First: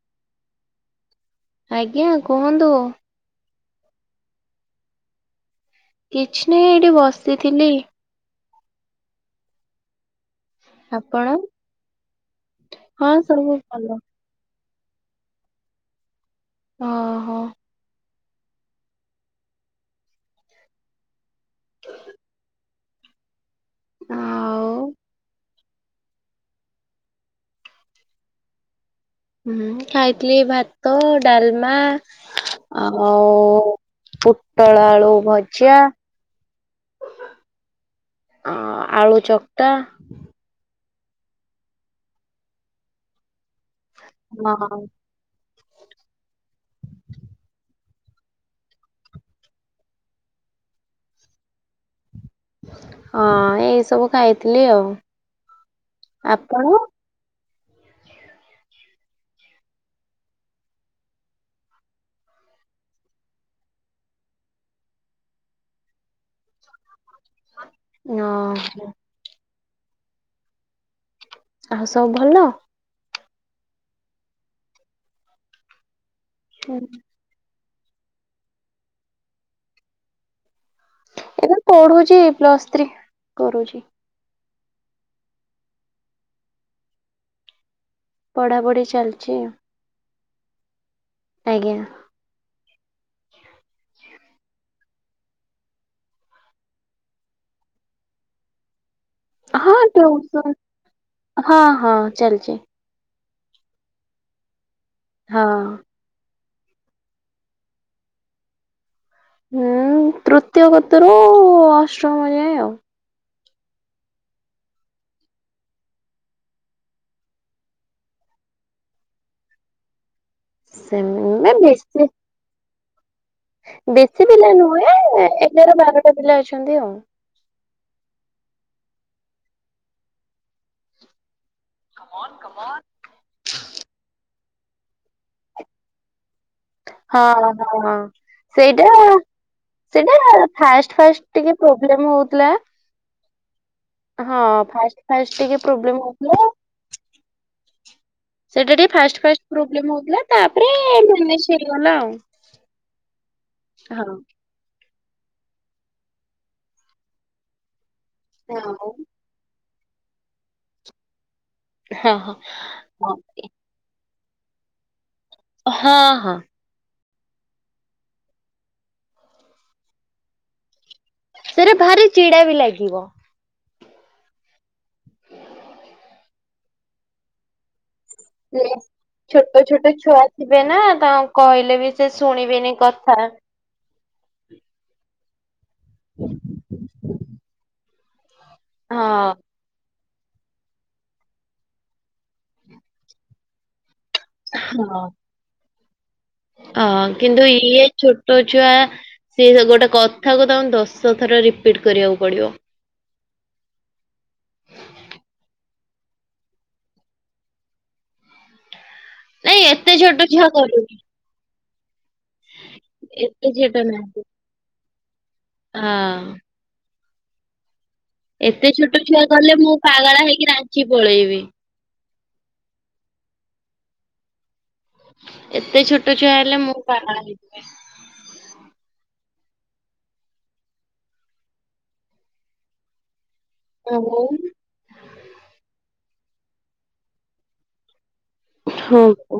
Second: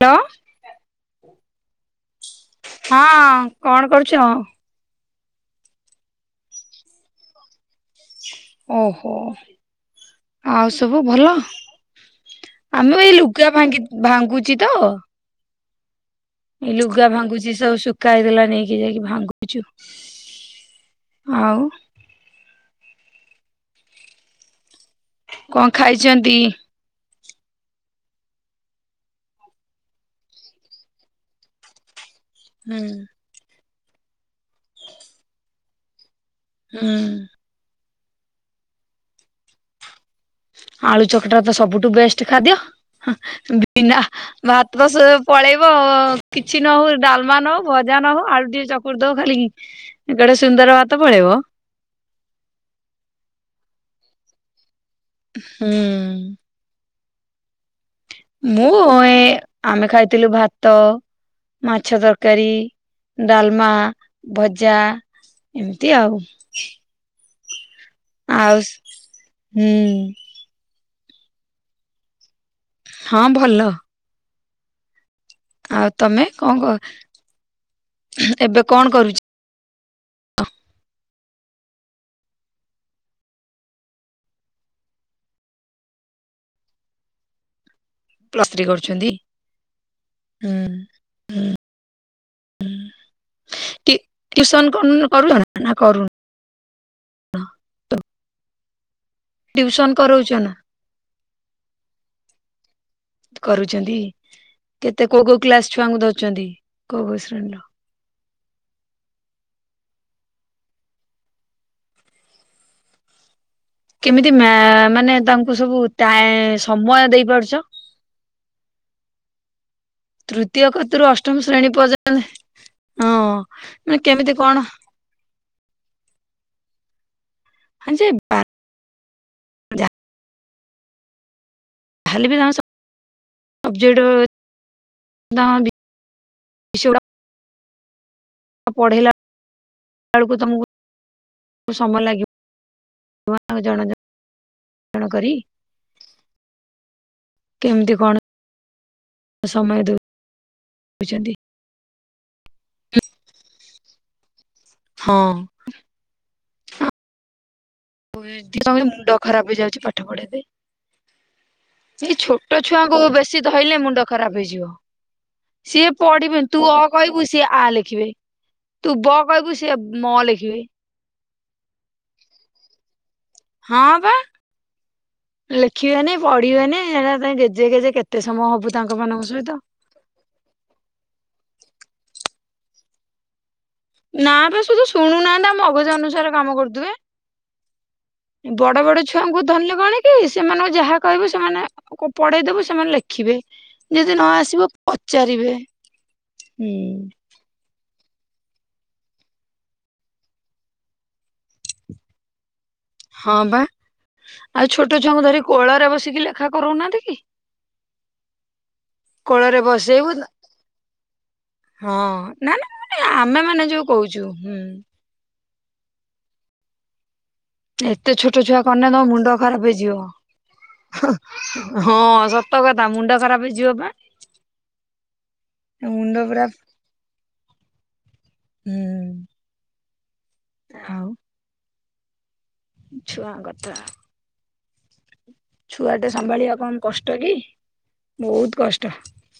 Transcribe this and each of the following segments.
Hello. ଆଜ୍ଞା କୁହନ୍ତୁ। ହଁ କଣ କରୁଚ? କିଛି ନାହିଁ ଏଇଠି ବସିଥିଲି। ଓହୋ। ଆଉ ସବୁ ଆପଣ? ଭଲ ଆମେ ହଁ ଏଇ ଲୁଗା ସବୁ ଭାଙ୍ଗି ଭଲ ଭାଙ୍ଗୁଚିତ ଏଇ ଲୁଗା ଓହୋ ଭାଙ୍ଗୁଚି ସବୁ ଶୁକୁ ସୁଖାହେଥିଲା ନେଇକି ଯାଇକି ଭାଙ୍ଗୁଛୁ ଆଉ। [inaudible] ଆଉ। କଣ ଖାଇଚନ୍ତି? ହୁଁ ଖାଇଥିଲି ଭାତ ଡ଼ାଲମା ହୁଁ ଆ ଓ ପୋଟଳ ଆଳୁ ଭଜା ହୁଁ। ଆ ଆଳୁ ଚକ୍ଟା। ଆଳୁ ଚକଟାତ ସବୁଠୁ ବେଷ୍ଟେ ଖାଦ୍ୟ ହଁ ବିନା ହଁ ଭାତ ସବୁ ପଳେଇବ କିଛି ନହୋଉ ଡ଼ାଲମା ନହୋଉ ଭଜା ନହୋଉ ଆଳୁ ଟିକେ ଚକୁଡ଼ି ଦବ ଖାଲିକି ଏଇ ଗଡ଼େ ସୁନ୍ଦର ଭାତ ପଳେଇବ। ହଁ ଏଇ ସବୁ ଖାଇଥିଲି ଆଉ। ହୁଁ। କଣ? ମୁଁ ଏଁ ଆମେ ଖାଇଥିଲୁ ଭାତ ମାଛ ତରକାରୀ ଡ଼ାଲମା ଭଜା ଏମିତି ଆଉ। ହଁ ଆଉସ୍ ହୁଁ। ଆଉ ସବୁ ଭଲ? ହଁ ଭଲ। ଆଉ ତମେ କଣ କ ଏବେ କଣ କରୁଚ? ଏବେ ପଢୁଛି ଏ ପ୍ଲସ୍ ଥ୍ରୀ କରୁଚି। ପ୍ଲସ୍ ଥ୍ରୀ ପଢାପଢି କରୁଛନ୍ତି ଚାଲିଛି ହୁଁ। ହୁଁ ଆଜ୍ଞା ଟି ଟ୍ୟୁସନ କରୁନୁ କରୁନ ନା କଣ ନା କରୁନୁ ହଁ ହଁ ଟିଉସନ କରଉଛ ନା ଟିଉସନହଁ ହଁ ଚାଲିଛି କରୁଛନ୍ତି କେତେ କୋଉ କୋଉ ହଁ। କ୍ଲାସ ଛୁଆଙ୍କୁ ଧରିଛନ୍ତି କୋଉ କୋଉ ଶ୍ରେଣୀର? ହୁଁ ତୃତୀୟ କତିରୁ ଅଷ୍ଟମ ଯାଏ ଆଉ କେମିତି ମା ମାନେ ତାଙ୍କୁ ସବୁ ଟାଏ ସମୟ ଦେଇପାରୁଛ ତୃତୀୟ କତିରୁ ଅଷ୍ଟମ ସେମେ ଶ୍ରେଣୀ ବେଶୀ ପର୍ଯ୍ୟନ୍ତ ହଁ ମାନେ ବେଶୀ କେମିତି ପିଲା କଣ ନୁହେଁ ଏଗାର ବାରଟା ପିଲା ଅଛନ୍ତି ଆଉ ହଁ ଯେ ହେଲେ ବି ତାଙ୍କ ସବ୍ ସବଜେକ୍ଟ [unintelligible] ବିଷୟଗୁଡ଼ା ହଁ ହଁ ହଁ ସେଇଟା ପଢ଼େଇଲା ସେଇଟା ବେଳକୁ ନା ତମକୁ ଫାଷ୍ଟ ଫାଷ୍ଟ ଟିକେ ପ୍ରୋବ୍ଲେମ ହଉଥିଲା ଆଉ ଜଣାଜ ହଁ ଫାଷ୍ଟ ଫାଷ୍ଟ ଟିକେ ପ୍ରୋବ୍ଲେମ ହଉଥିଲା କେମିତି କଣ ସେଇଟା ଟିକେ ଫାଷ୍ଟ ଫାଷ୍ଟ ସମୟ ପ୍ରୋବ୍ଲେମ ହଉଥିଲା ତାପରେ ଦଉଛନ୍ତି? ଭୁବନେ ହେଇଗଲା ଆଉ [inaudible] ହଁ ହଁ ମୁଁ ଏତିକି ହଁ ସମୟରେ ମୁଣ୍ଡ ଖରାପ ହେଇଯାଉଛି ପାଠ ପଢେଇକି ହଁ ସେଇ ଛୋଟ ଛୁଆଙ୍କୁ ହଁ ବେଶୀ ଧଇଲେ ମୁଣ୍ଡ ଖରାପ ହେଇଯିବ ସିଏ ହଁ ହଁ ପଢିବେ ତୁ ଅ କହିବୁ ସିଏ ଆ ଲେଖିବେ ତୁ ବ କହିବୁ ସିଏ ମ ଲେଖିବେ ସେଇରା ଭାରି ଚିଡା ବି ଲାଗିବ ହଁ ବା ଲେଖିବେନି ପଢିବେନିହେରା ତ ଗେଜେ ଗେଜେ କେତେ ସମୟ ହବୁ ତାଙ୍କ ମାନଙ୍କ ସହିତ। ଛୋଟ ଛୋଟ ଛୁଆ ଥିବେ ନା ତାଙ୍କୁ କହିଲେ ବି ସେ ଶୁଣିବେନି କଥା ନା ପା ସୁଦୁ ଶୁଣୁ ନାହାନ୍ତି ତାଙ୍କ ମଗଜ ଅନୁସାରେ କାମ କରୁଥିବେ ବଡ ବଡ ହଁ ଛୁଆଙ୍କୁ ଧରିଲେ କଣକି କି ସେମାନଙ୍କୁ ଯାହା କହିବୁ ସେମାନେ ପଢେଇ ଦେବୁ ସେମାନେ ଲେଖିବେ ଯଦି ନ ଆସିବ କ ହଁ -ଚାରିବେ ହଁ କିନ୍ତୁ ଇଏ ଛୋଟ ଛୁଆ ସେ ଗୋଟେ କଥାକୁ ତାଙ୍କୁ ଦଶ ଥର ରିପିଟ୍ କରିବାକୁ ପଡ଼ିବ ହଁ ବା ଆଉ ଛୋଟ ଛୁଆଙ୍କୁ ଧରି କୋଳରେ ବସିକି ଲେଖା କରଉନାହାନ୍ତି କି କୋଳରେ ନାଇଁ ଏତେ ବସେଇବୁ ଛୋଟ ଛୁଆ କରୁନି ହଁ ନା ନା ମାନେ ଆମେ ଏତେ ମାନେ ଛୋଟ ଯୋଉ ନାହାନ୍ତି। କହୁଛୁ ହୁଁ ହଁ ଏତେ ଛୋଟ ଛୁଆ ଏତେ କରିନେ ଛୋଟ ତମ ଛୁଆ ମୁଣ୍ଡ କଲେ ଖରାପ ମୁଁ ହେଇଯିବ ପାଗଳା ହେଇକି ରାଞ୍ଚି ହ ପଳେଇବି। ହ ହଁ ସତ କଥା ମୁଣ୍ଡ ଖରାପ ହେଇ ଯିବପା ଏତେ ଛୋଟ ଛୁଆ ପୁରା ହେଲେ ହୁଁ। ମୁଁ ପାଗଳ ହେଇଯିବି ହୁଁ ଆଉ ଛୁଆଙ୍କ କଥା ହ [unintelligible] ଛୁଆଟେ ସମ୍ଭାଳିବା କମ କଷ୍ଟ କି ବହୁତ କଷ୍ଟ ଓ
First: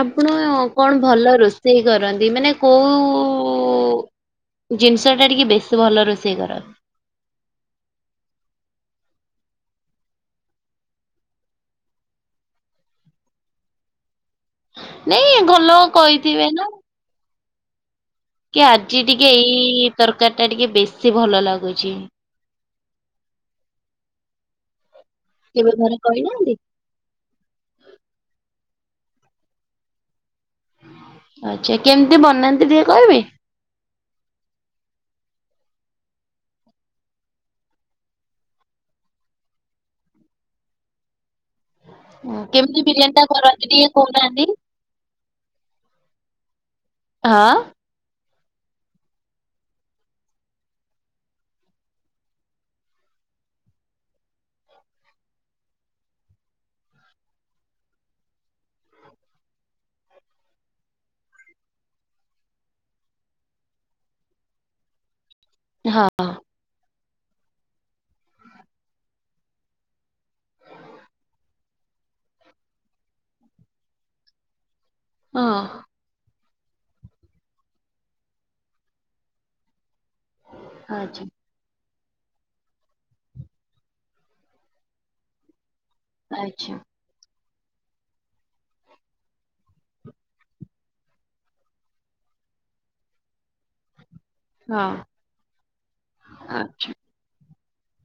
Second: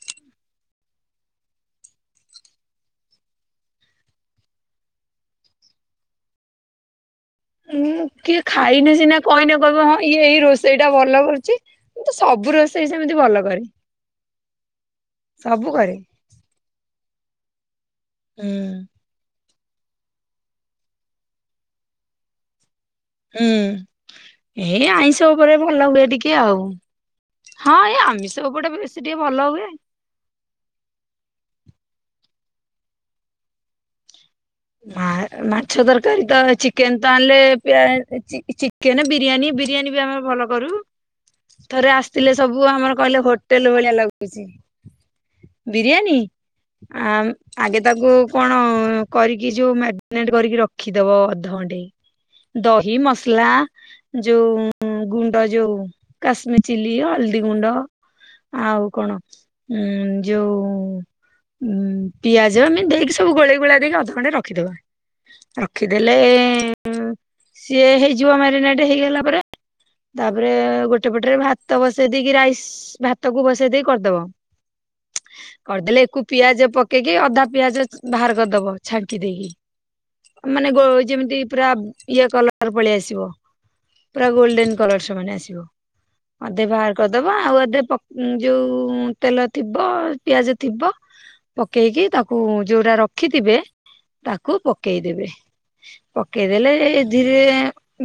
ଆପଣ କଣ ଭଲ ରୋଷେଇ କରନ୍ତି ମାନେ କୋଉ ଜିନିଷଟା ଟିକେ ବେଶୀ ଭଲ ରୋଷେଇ କର ଉଁ କିଏ ଖାଇନେ ସିନା କହିନେ କହିବେ ହଁ ଇଏ ଏଇ ରୋଷେଇ ଟା ଭଲ କରୁଛି। ମୁଁ ତ ସବୁ ରୋଷେଇ ସେମିତି ଭଲ କରେ। ନାଇଁ ଘର ସବୁ ଲୋକ କରେ। କହିଥିବେ ନା। ହୁଁ କି ଆଜି ଟିକେ ଏଇ ତରକାରୀ ଟା ଟିକେ ବେଶୀ ଭଲ ଲାଗୁଛି। ହୁଁ ଏଇ ଆଇଁଷ ଉପରେ କେବେ ଭଲ ଘରେ ହୁଏ ଟିକେ କହିନାହାନ୍ତି? ଆଉ। ହଁ ଏଇ ଆମିଷ ଉପଟେ ବି ବେଶୀ ଟିକେ ଭଲ ହୁଏ। ଆଚ୍ଛା କେମିତି ବନାନ୍ତି ଟିକେ କହିବେ? ମାଛ ତରକାରୀ ତ ଚିକେନ ତ ଆଣିଲେ ପିଆ ଚି ଚି କେଁନେ ବିରିୟାନୀ ବିରିୟାନୀ ବି ଆମର ଭଲ କରୁ। ଥରେ ଆସିଥିଲେ ସବୁ କେମିତି ଆମର ବିରିୟାନୀ କହିଲେ ଟା କରନ୍ତି ହୋଟେଲ ଟିକେ ଭଳିଆ ଲାଗୁଛି। କହୁନାହାନ୍ତି? ବିରିୟାନୀ ଆ ହଁ ଆଗେ ତାକୁ କଣ କରିକି ଯୋଉ ମାରିନେଟ କରିକି ରଖିଦବ ଅଧଘଣ୍ଟେ ଦହି ମସଲା। ଯୋଉ ଗୁଣ୍ଡ ଯୋଉ କାଶ୍ମିର ଚିଲି ହଳଦୀ ଗୁଣ୍ଡ। ଆଉ କଣ ଉଁ ଯୋଉ ଉଁ ପିଆଜ ଆମେ ଦେଇକି ସବୁ ଗୋଳେଇ ଗୋଳା ଦେଇକି ଆ ଖଣ୍ଡେ ରଖିଦବା। ହଁ ରଖିଦେଲେ ହୁଁ ସିଏ ହେଇଯିବ ମାରିନାଟେ ହେଇଗଲା ପରେ ତାପରେ ଗୋଟେ ପଟରେ ଭାତ ବସେଇ ଦେଇକି ରାଇସ ଭାତ କୁ ବସେଇ ଦେଇକି କରିଦବ। ହଁ କରିଦେଲେ ଏକୁ ପିଆଜ ପକେଇକି ଅଧା ପିଆଜ ବାହାର କରିଦବ। ଛାଙ୍କି ଦେଇକି ମାନେ ଆଚ୍ଛା ଯେମିତି ପୁରା ଇଏ କଲର ପଳେଇ ଆସିବ ପୁରା ଗୋଲଡେନ କଲର ସେମାନେ ଆସିବ। ଆଧେ ଆଚ୍ଛା ବାହାର କରିଦବା ଆଉ ଏଧେ ଯୋଉ ତେଲ ଥିବ ପିଆଜ ଥିବ। ପକେଇକି ତାକୁ ଯୋଉଟା ରଖିଥିବେ। ତାକୁ ହଁ ପକେଇଦବେ ପକେଇଦେଲେ ଆଚ୍ଛା ଧୀରେ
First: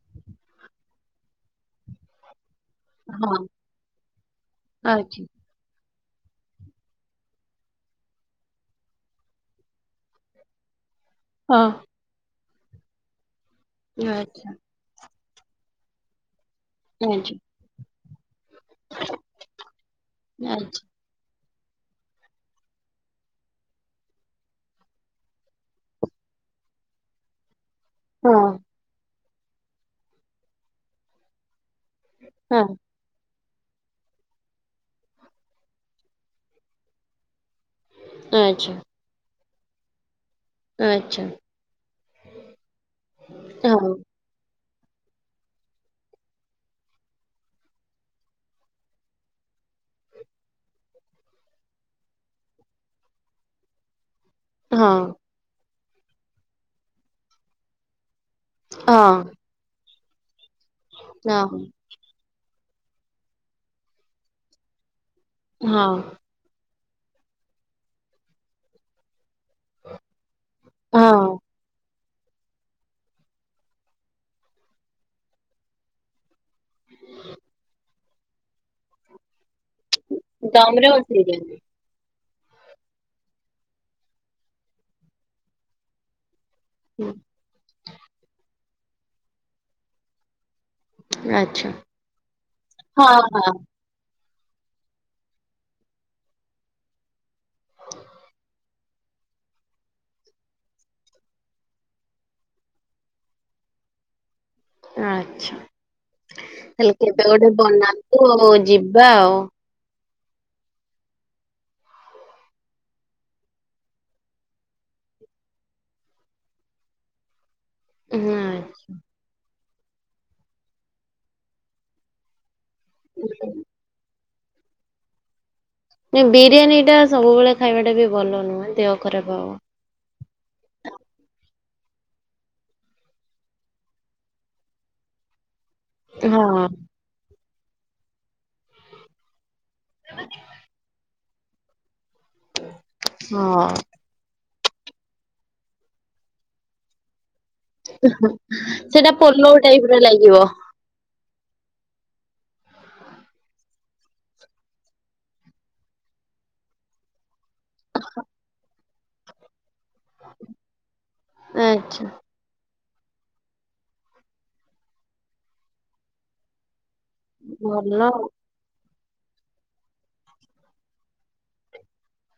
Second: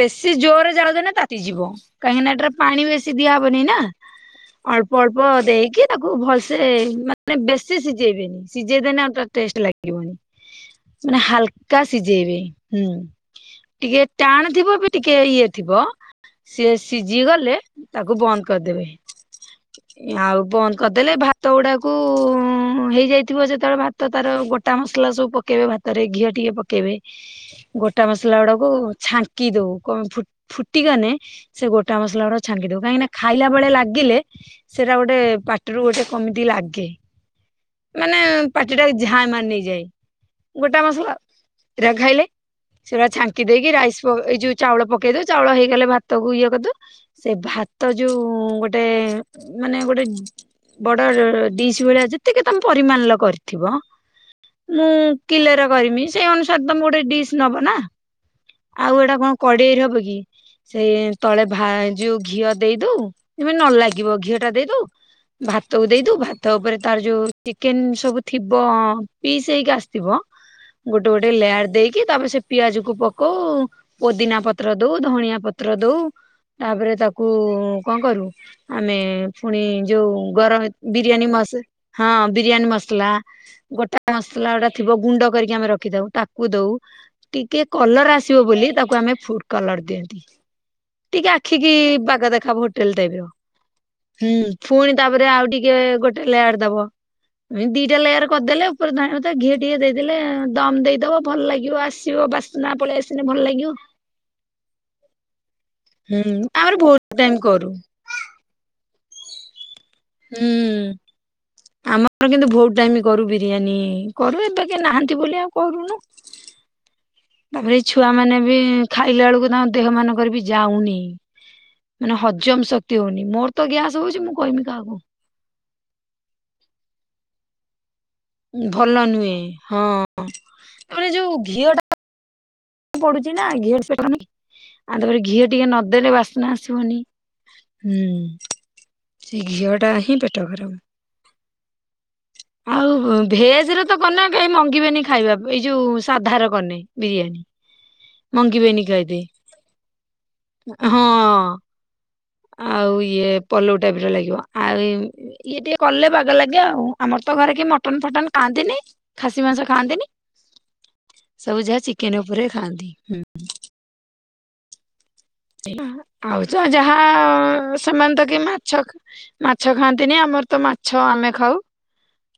ବେଶୀ ଜୋରରେ ଜାଳ ଦେଲେ ତାତିଯିବ। କାହିଁକି ନା ଏଟା ପାଣି ବେଶୀ ହଁ ଦିଆହବନି ନା ଅଳ୍ପ ଆଚ୍ଛା ଅଳ୍ପ ଦେଇକି ତାକୁ ଭଲସେ ମାନେ ବେଶି ସିଝେଇବେନି। ସିଝେଇଦେଲେ ଆଉ ତା ଟେଷ୍ଟ ଲାଗିବନି। ମାନେ ହଁ ହାଲକା ସିଝେଇବେ ହୁଁ ଟିକେ ଆଚ୍ଛା ଟାଣ ଥିବବି। ଟିକେ ଇଏ ଥିବ ସିଏ ସିଝି ଆଚ୍ଛା ଗଲେ ତାକୁ ବନ୍ଦ କରିଦେବେ ଆଉ ବନ୍ଦ ଆଚ୍ଛା କର। ଦେଲେ ଭାତ ଗୁଡ଼ାକୁ ହେଇଯାଇଥିବ। ଯେତେବେଳେ ଭାତ ତାର ଗୋଟା ମସ ମସଲା ସବୁ ପକେଇବେ ଭାତରେ ଘିଅ ଟିକେ ପକେଇବେ ଗୋଟା ମସଲା ହଁ ଗୁଡକୁ ଛା କି ଦଉ କଣ ଫୁଟଗଲେ ସେ ଗୋଟ ମଲା ଗୁଡା ହଁ ଛାଙ୍କି ଦବ। କାହିଁକିନା ଖାଇଲା ବେଳେ ଲାଗିଲେ ସେଟା ଗୋଟେ ପାଟିରୁ ଗୋଟେ କେମିତି ଲାଗେ। ମାନେ ଆଚ୍ଛା ପାଟି ଟା ଝାଇଁ ମାରି ନେଇଯାଏ। ଗୋଟା ମସଲା ଆଚ୍ଛା ରଗାଇଲେ ସେଗା ଛାଙ୍କି ଦେଇକି ହଁ ରାଇସ ଏଇ ଯୋଉ ଚାଉଳ ପକେଇ ଦଉ ଚାଉଳ ହେଇଗଲେ ଭାତକୁ ଇଏ କରିଦୋଉ। ସେ ଭାତ ଯୋଉ ଗୋଟେ ମାନେ ଗୋଟେ ବଡ ଡିଶ ଭଳିଆ ଯେତିକି ତମେ ପରିମାଣ ଲ କରିଥିବ। ମୁଁ ହଁ କିଲେର କରିମି ସେଇ ଅନୁସାରେ ତ ମୁଁ ଗୋଟେ ଡିସ୍ ନବ ନା ଆଉ ହଁ ଏଇଟା କଣ କଡେଇରେ ହବ କି ସେଇ ତଳେ ହଁ ଭା ଯୋଉ ଘିଅ ଦେଇଦୋଉ ଏ ମାନେ ଲାଗିବ ଘିଅ ଟା ଦେଇଦଉ ଭାତକୁ ହଁ ଦେଇଦଉ। ଭା ତାପରେ ତାର ଯୋଉ ଚିକେନ ସବୁ ଥିବ। ପିସ୍ ହେଇକି ଆସିଥିବ ଗୋଟେ ହଁ ଗୋଟେ ଲେୟାର ଦେଇକି ତାପରେ ସେ ପିଆଜ କୁ ପକଉ ପୋଦିନା ପତ୍ର ଦୋଉ ଧଣିଆ ପତ୍ର ଦୋଉ। ତାପରେ ତାକୁ କଣ କରୁ ଆମେ ପୁଣି ଯୋଉ ଗରମ ଦମରେ ବିରିୟାନୀ ମସ୍‌ ବସେଇଛନ୍ତି। ହଁ ବିରିୟାନୀ ମସଲା। ଗୋଟା ମସଲା ଗୋଟା ଥିବ। ଗୁଣ୍ଡ କରିକି ଆମେ ରଖିଥାଉ ତାକୁ ଦଉ। ହୁଁ। ଟିକେ କଲର୍ ଆସିବ ବୋଲି ତାକୁ ଆମେ ଫୁଡ଼୍ କଲର୍ ଦିଅନ୍ତି। ଟିକେ ଆଚ୍ଛା। ଆଖିକି, ବାଗ ଦେଖହବ ହୋଟେଲ୍ ଟାଇପ୍ ହଁ ର। ହଁ। ହୁଁ। ଫୁଣି ତାପରେ, ଆଉ ଟିକେ ଗୋଟେ ଲେୟାର୍ ଦବ। ଦିଟା ଲେୟାର୍ କରିଦେଲେ ପରେ ଧଣିଆ ପତ ଘିଏ ଟିଏ ଦେଇଦେଲେ, ଦମ୍ ଦେଇଦବ। ଭଲ ଲାଗିବ ଆସିବ ବାସ୍ନା ପଳେଇ ଆସିନେ ଭଲ ଲାଗିବ। ଆଚ୍ଛା ହୁଁ। ଆମର ହେଲେ ବହୁତ କେବେ ଟାଇମ ଗୋଟେ କରୁ ବନା ତୁ ଯିବା ଆଉ। ହୁଁ। ଆମର କିନ୍ତୁ ଭୋଉତ୍ ଟାଇମ୍ କରୁ ବିରିୟାନୀ କରୁ ଏବେ କେହି ନାହାନ୍ତି ବୋଲି ଆଉ କରୁନୁ। ତାପରେ ଏଇ ଛୁଆମାନେ ବି ହୁଁ ଖାଇଲା ଅଳୁକୁ ତାଙ୍କ ଦେହ ମାନ କରେ ବି ଯାଉନେଇ ମାନେ ହଜମ ଶକ୍ତି ହୋଉନି। ମୋର ତ ଗ୍ୟାସ। ହୋଉଚି ମୁଁ କହମି କାହାକୁ? ନାଇଁ ବିରିୟାନୀଟା ସବୁବେଳେ ଖାଇବାଟା ବି ଭଲ ନୁହେଁ। ଦେହ ଖରାପ ହବ। କଁ ତାପରେ ଯୋଉ ଘିଅଟା ପଡ଼ୁଚି ନା ଘିଅରେ [unintelligible] ଆଁ ତାପରେ, ଘିଅ ଟିକେ ନଦେଲ ବାସ୍ନା ହଁ ଆସିବନି। ହୁଁ। ସେ ଘିଅଟା ହିଁ ପେଟ ଗରମ। ଆଉ ହଁ। ଭେଜ୍ ରେ ତ କନେ କେହି ମଙ୍ଗିବେନି ଖାଇବାକୁ ଏଇ ଯୋଉ ସାଧାର କନେ ବିରିଆନୀ। ଏଁ ହଁ ସେଟା ପଲଉ ଟାଇପ୍ ର ଲାଗିବ। ହଁ। ‌ଆଉ ଇଏ ପଲଉ ଟାଇପ୍ ର ଲାଗିବ। ଆ ଇ ଇଏ ଟିକେ କଲେ ବାଗ ଲାଗେ ଆଉ। ଆମର ତ ଘରେ କେ ମ ଟନ୍ ଫଟନ୍ ଖାଆନ୍ତିନି। ଖାସି ମାଂସ ଖାଆନ୍ତିନି। ସବୁ ଯାହା ଆଚ୍ଛା ଚିକେନ୍ ଓ ବୋରେ ଖାଆନ୍ତିି। ହୁଁ। ଆଉ ଯ ଯାହା ଭଲ ସେମାନେ ତ କେହି ମାଛ ମାଛ ଖାଆନ୍ତିନେଇ ଆମର ତ ମାଛ ଆମେ ଖାଉ।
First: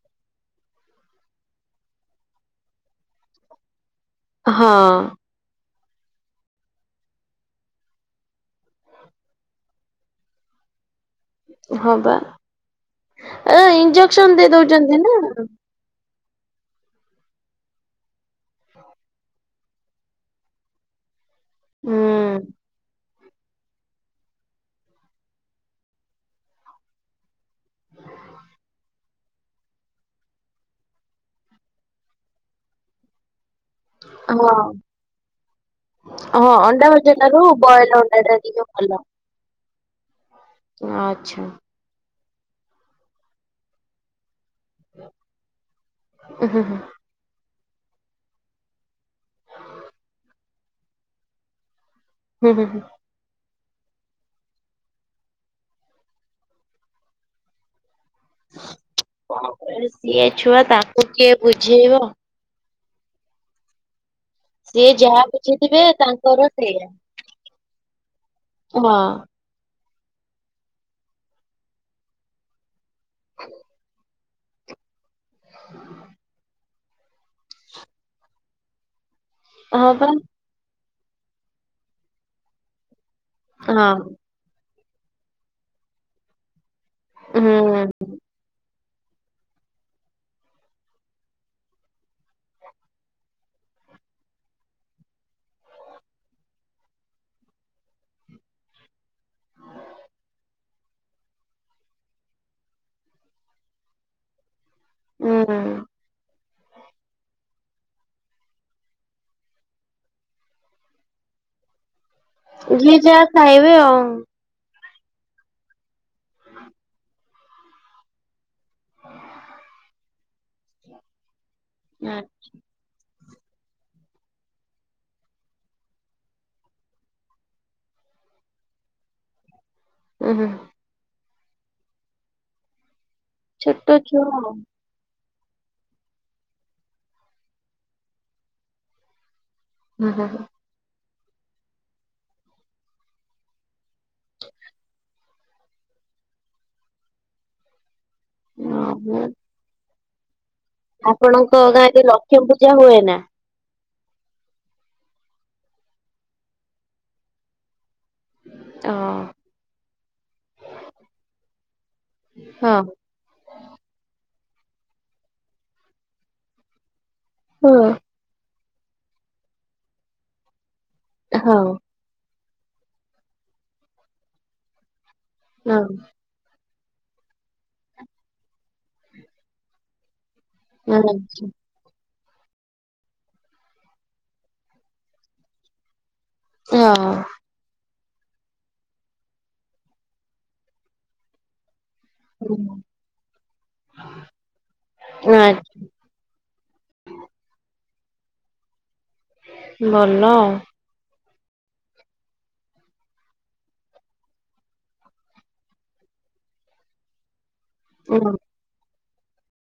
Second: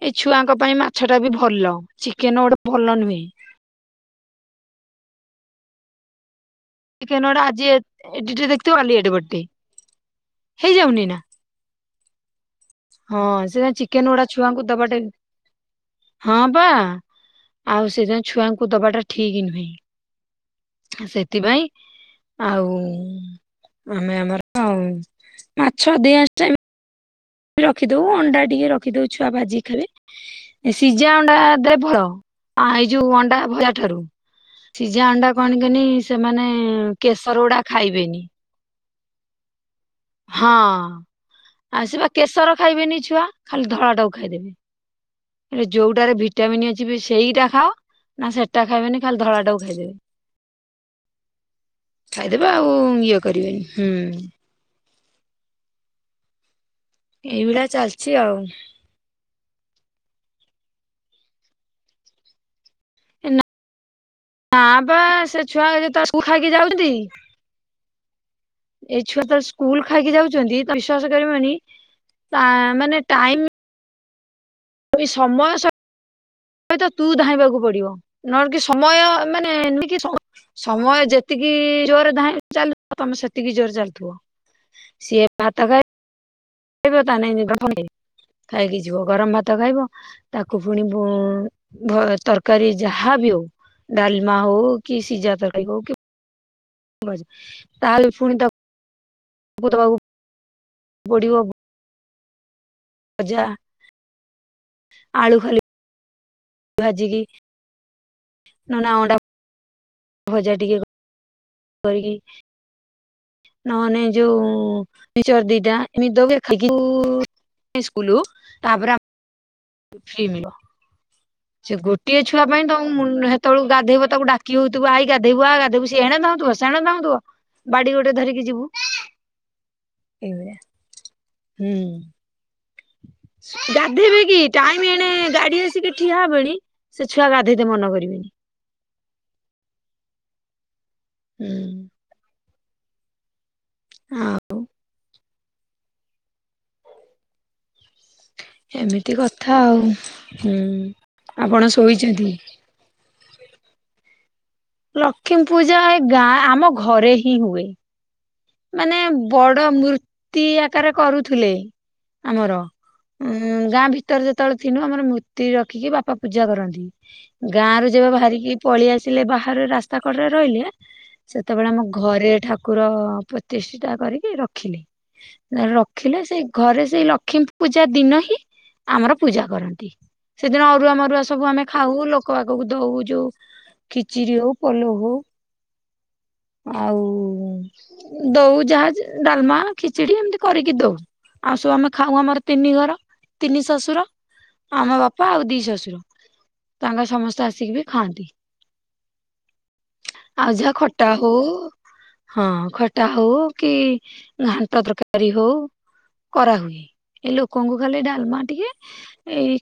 ଏ ଛୁଆଙ୍କ ପାଇଁ ମାଛଟା ବି ଭଲ। ଚିକେନ୍ ଓଟେ ଭଲ ନୁହେଁ। ହଁ। ଇଥେନେ ଓଟେ ଆଜି ଏ ଏଡ଼ିଟେ ଦେଖଥିବ କାଲି ଏଡ଼େ ବଡ଼ଟେ। ହେଇଯାଉନେଇ ନା? ହଁ ପା। ହଁ ଏରା ସେ ଚିକେନ ଗୁଡା ଇଞ୍ଜକ୍ସନ୍ ଦେଇ ଛୁଆଙ୍କୁ ଦବାଟା ଦୋଉଚନ୍ତି ନାଁ। ହଁ ପା। ଆଉ ସେ ଯାଏଁ ଛୁଆଙ୍କୁ ଦବାଟା ଠିକ୍ ନୁହେଁ। ସେଥିପାଇଁ। ହୁଁ। ଆଉ ଆମେ ଆମର ଉଁ ମାଛ ଅଧିଆଂଶ ଟାଇମ୍ ରଖିଦୋଉ। ଅଣ୍ଡା ଟିକେ ରଖିଦୋଉ ଛୁଆ ଭାଜି ଖାଇବେ। ସିଜା ଅଣ୍ଡା ଦେ ଭଳ ଆ ଏଇ ଯୋଉ ଅଣ୍ଡା ଭଆ ଠାରୁ ହଁ ସିଜା ଅଣ୍ଡା କଣ କନି ସେମାନେ ହଁ କେଶର ଉଡ଼ା ଖାଇବେନି। ହାଲ। ହଁ ଆଚ୍ଛା ଆଉ ସେ ପା କେଶର ଖାଇବେନି ଛୁଆ ଖାଲି ଧଳାଟାକୁ ଖାଇଦେବେ। ଆରେଯୋଉଟାରେ ହୁଁ ଭିଟାମିନ୍ ହୁଁ ଅଛି ବେଶୀ ସେଇଟା ଖାଅ। ନାଁ ସେଟା ଖାଇବେନି। ଖାଲି ଧଳାଟାକୁ ଖାଇଦେବେ। ଖାଇଦବା ହୁଁ ଆଉ ହୁଁ। ଇଏ କରିବେନି। ହୁଁ। ଏଇଭଳିଆ ଚାଲଚି ଆଉ। ଏ ସିଏ ଛୁଆ ତାକୁ କିଏ ବୁଝେଇବ? ନା ସିଏ ପା ଯାହା ସେ ଛୁଆ ବୁଝିଥିବେ ଯେ ତ ସ୍କୁଲ୍ ତାଙ୍କର ଖାଇକି ସେଇଆ। ଯାଉଚନ୍ତି ହଁ ଏ ଛୁଆ ତ ସ୍କୁଲ୍ ଖାଇକି ଯାଉଚନ୍ତି ବିଶ୍ଵାସ କରିବନି ତା ମାନେ ଟାଇମ୍ ଏବି ସମୟ ସ ଅଇତ ତୁ ଧାଇଁବାକୁ ପଡ଼ିବ। ନହେଲେ କି ସମୟ ମାନେ ହଁ ଏନିକି ପା ସମ ସମୟ ଯେତିକି ଜୋରେ ଧାଇଁ ଚାଲୁ ତମେ ସେତିକି ଜୋରରେ ହଁ ଚାଲୁଥୁବ। ସିଏ ଭାତ ଖାଇ ଖାଇବ ତା ନାଇଁ ହୁଁ [unintelligible] ହୋଉନି କି? କାହିଁକି ଯିବ ଗରମ ଭାତ ଖାଇବ। ତାକୁ ଫୁଣି ଭୋ ଭୋ ତରକାରୀ ଯାହା ବି ହୋଉ ଡାଲ୍ମା ହୋଉ କି ସିଜା ତରକାରୀ ହୋଉ କି ତାହେଲେ ପୁଣି ତା ବୁ ତବାକୁ ଗୋଡି ଅବ ଅଜା। ଆଳୁ ଖାଲି। ହୁଁ। ଭାଜିଲି। ନ ନା ଅଣ୍ଡା ଭଜା ଟିକିଏ କ କରି କିି ଯିଏ ଯା ନହନେ ଯୋଉ ମିଶ୍ଚର ଦିଟା ଏମିତି ଦୋଙ୍ଗେ ଖାଇକି ସ୍କୁଲ ସ୍କୁଲ ତାପରେ ସେ ଗୋଟିଏ ଛୁଆ ପାଇଁ ତ ହେତବେଳୁ ଗାଧେଇବୁ ତାକୁ ଡାକିଉ ଥିବୁ ଆଇ ଗାଧେଇବୁ ଆ ଗାଧେଇବୁ ସିଏଣେ ଧାଉଁଥିବ ସେଣେ ଧାଉଁଥିବ। ବାଡି ଗୋଟେ ଧରିକି ଯିବୁ ଉଁ ହୁଁ ଏଇଭଳିଆ ହୁଁ। ଛୋଟ ଗାଧେଇ ଛୁଆ ଦେଇକି ଆଉ। ଟାଇମ ଏଣେ ଗାଡି ଆସିକି ଠିଆ ହବଣି ସେ ଛୁଆ ଗାଧେଇତେ ମନ କରିବେନି। ହୁ ହଁ ହ। ହୁଁ। ଆଉ। ଏମିତି ଓହୋ। କଥା ଆଉ ହୁଁ। ଆପଣଙ୍କ ଆପଣ ଗାଁରେ ଶୋଇଛନ୍ତି? ଲକ୍ଷ୍ମୀ ପୂଜା ହୁଏ ନା। ଲକ୍ଷ୍ମୀ ପୂଜା ଏ ଗାଁ ଆମ ଘରେ ହିଁ ହୁଏ। ମାନେ ହଁ ବଡ ମୂର୍ତ୍ତି ଆକାରେ କରୁଥିଲେ ଆମର। ହଁ ଉଁ ଗାଁ ଭିତରେ ଯେତେବେଳେ ଥିନୁ ଆମର ମୂର୍ତ୍ତି ରଖିକି ବାପା ପୂଜା କରନ୍ତି। ଗାଁ ହଁ। ରୁ ଯେବେ ବାହାରିକି ପଳି ଆସିଲେ ବାହାରେ ରାସ୍ତା କଡରେ ରହିଲେ ହଁ ସେତେବେଳେ ଆମ ଘରେ ଠାକୁର ପ୍ରତିଷ୍ଠୀତା କରିକି ରଖିଲେ ହଁ ରଖିଲେ ସେଇ ଘରେ ସେଇ ଲକ୍ଷ୍ମୀ ପୂଜା ଦିନ ହିଁ ଆମର ପୂଜା କରନ୍ତି। ସେଦିନ ଅରୁଆ ମରୁଆ ଆଚ୍ଛା ସବୁ ଆମେ ଖାଉ ଲୋକ ଆକକୁ ଦଉ ଯୋଉ ଖିଚିରି ହଉ ପଲଉ ହଉ। ହଁ ଆଉ ଦଉ ଯାହା ଡାଲ୍ମା ଖିଚଡି ଏମିତି କରିକି ଦଉ। ଆଉ ସବୁ ଆମେ ଖାଉ ଆମର ତିନି ଘର ତିନି ଶଶୁର ଆମ ବାପା ଆଉ ଦି ଆଚ୍ଛା ଶଶୁର। ତାଙ୍କ ସମସ୍ତେ ଆସିକି ବି ଖାଆନ୍ତି ଆଉ ଯାହା ଖ ତା ହଉ ହଁ। ଖଟା ହଉ କି ଘାନ୍ଟ ତରକାରୀ ହଉ କରାହୁଏ। ଏ ଲୋକଙ୍କୁ ଖାଲି ଡାଲ୍ମା ଟିକେ ଏଇ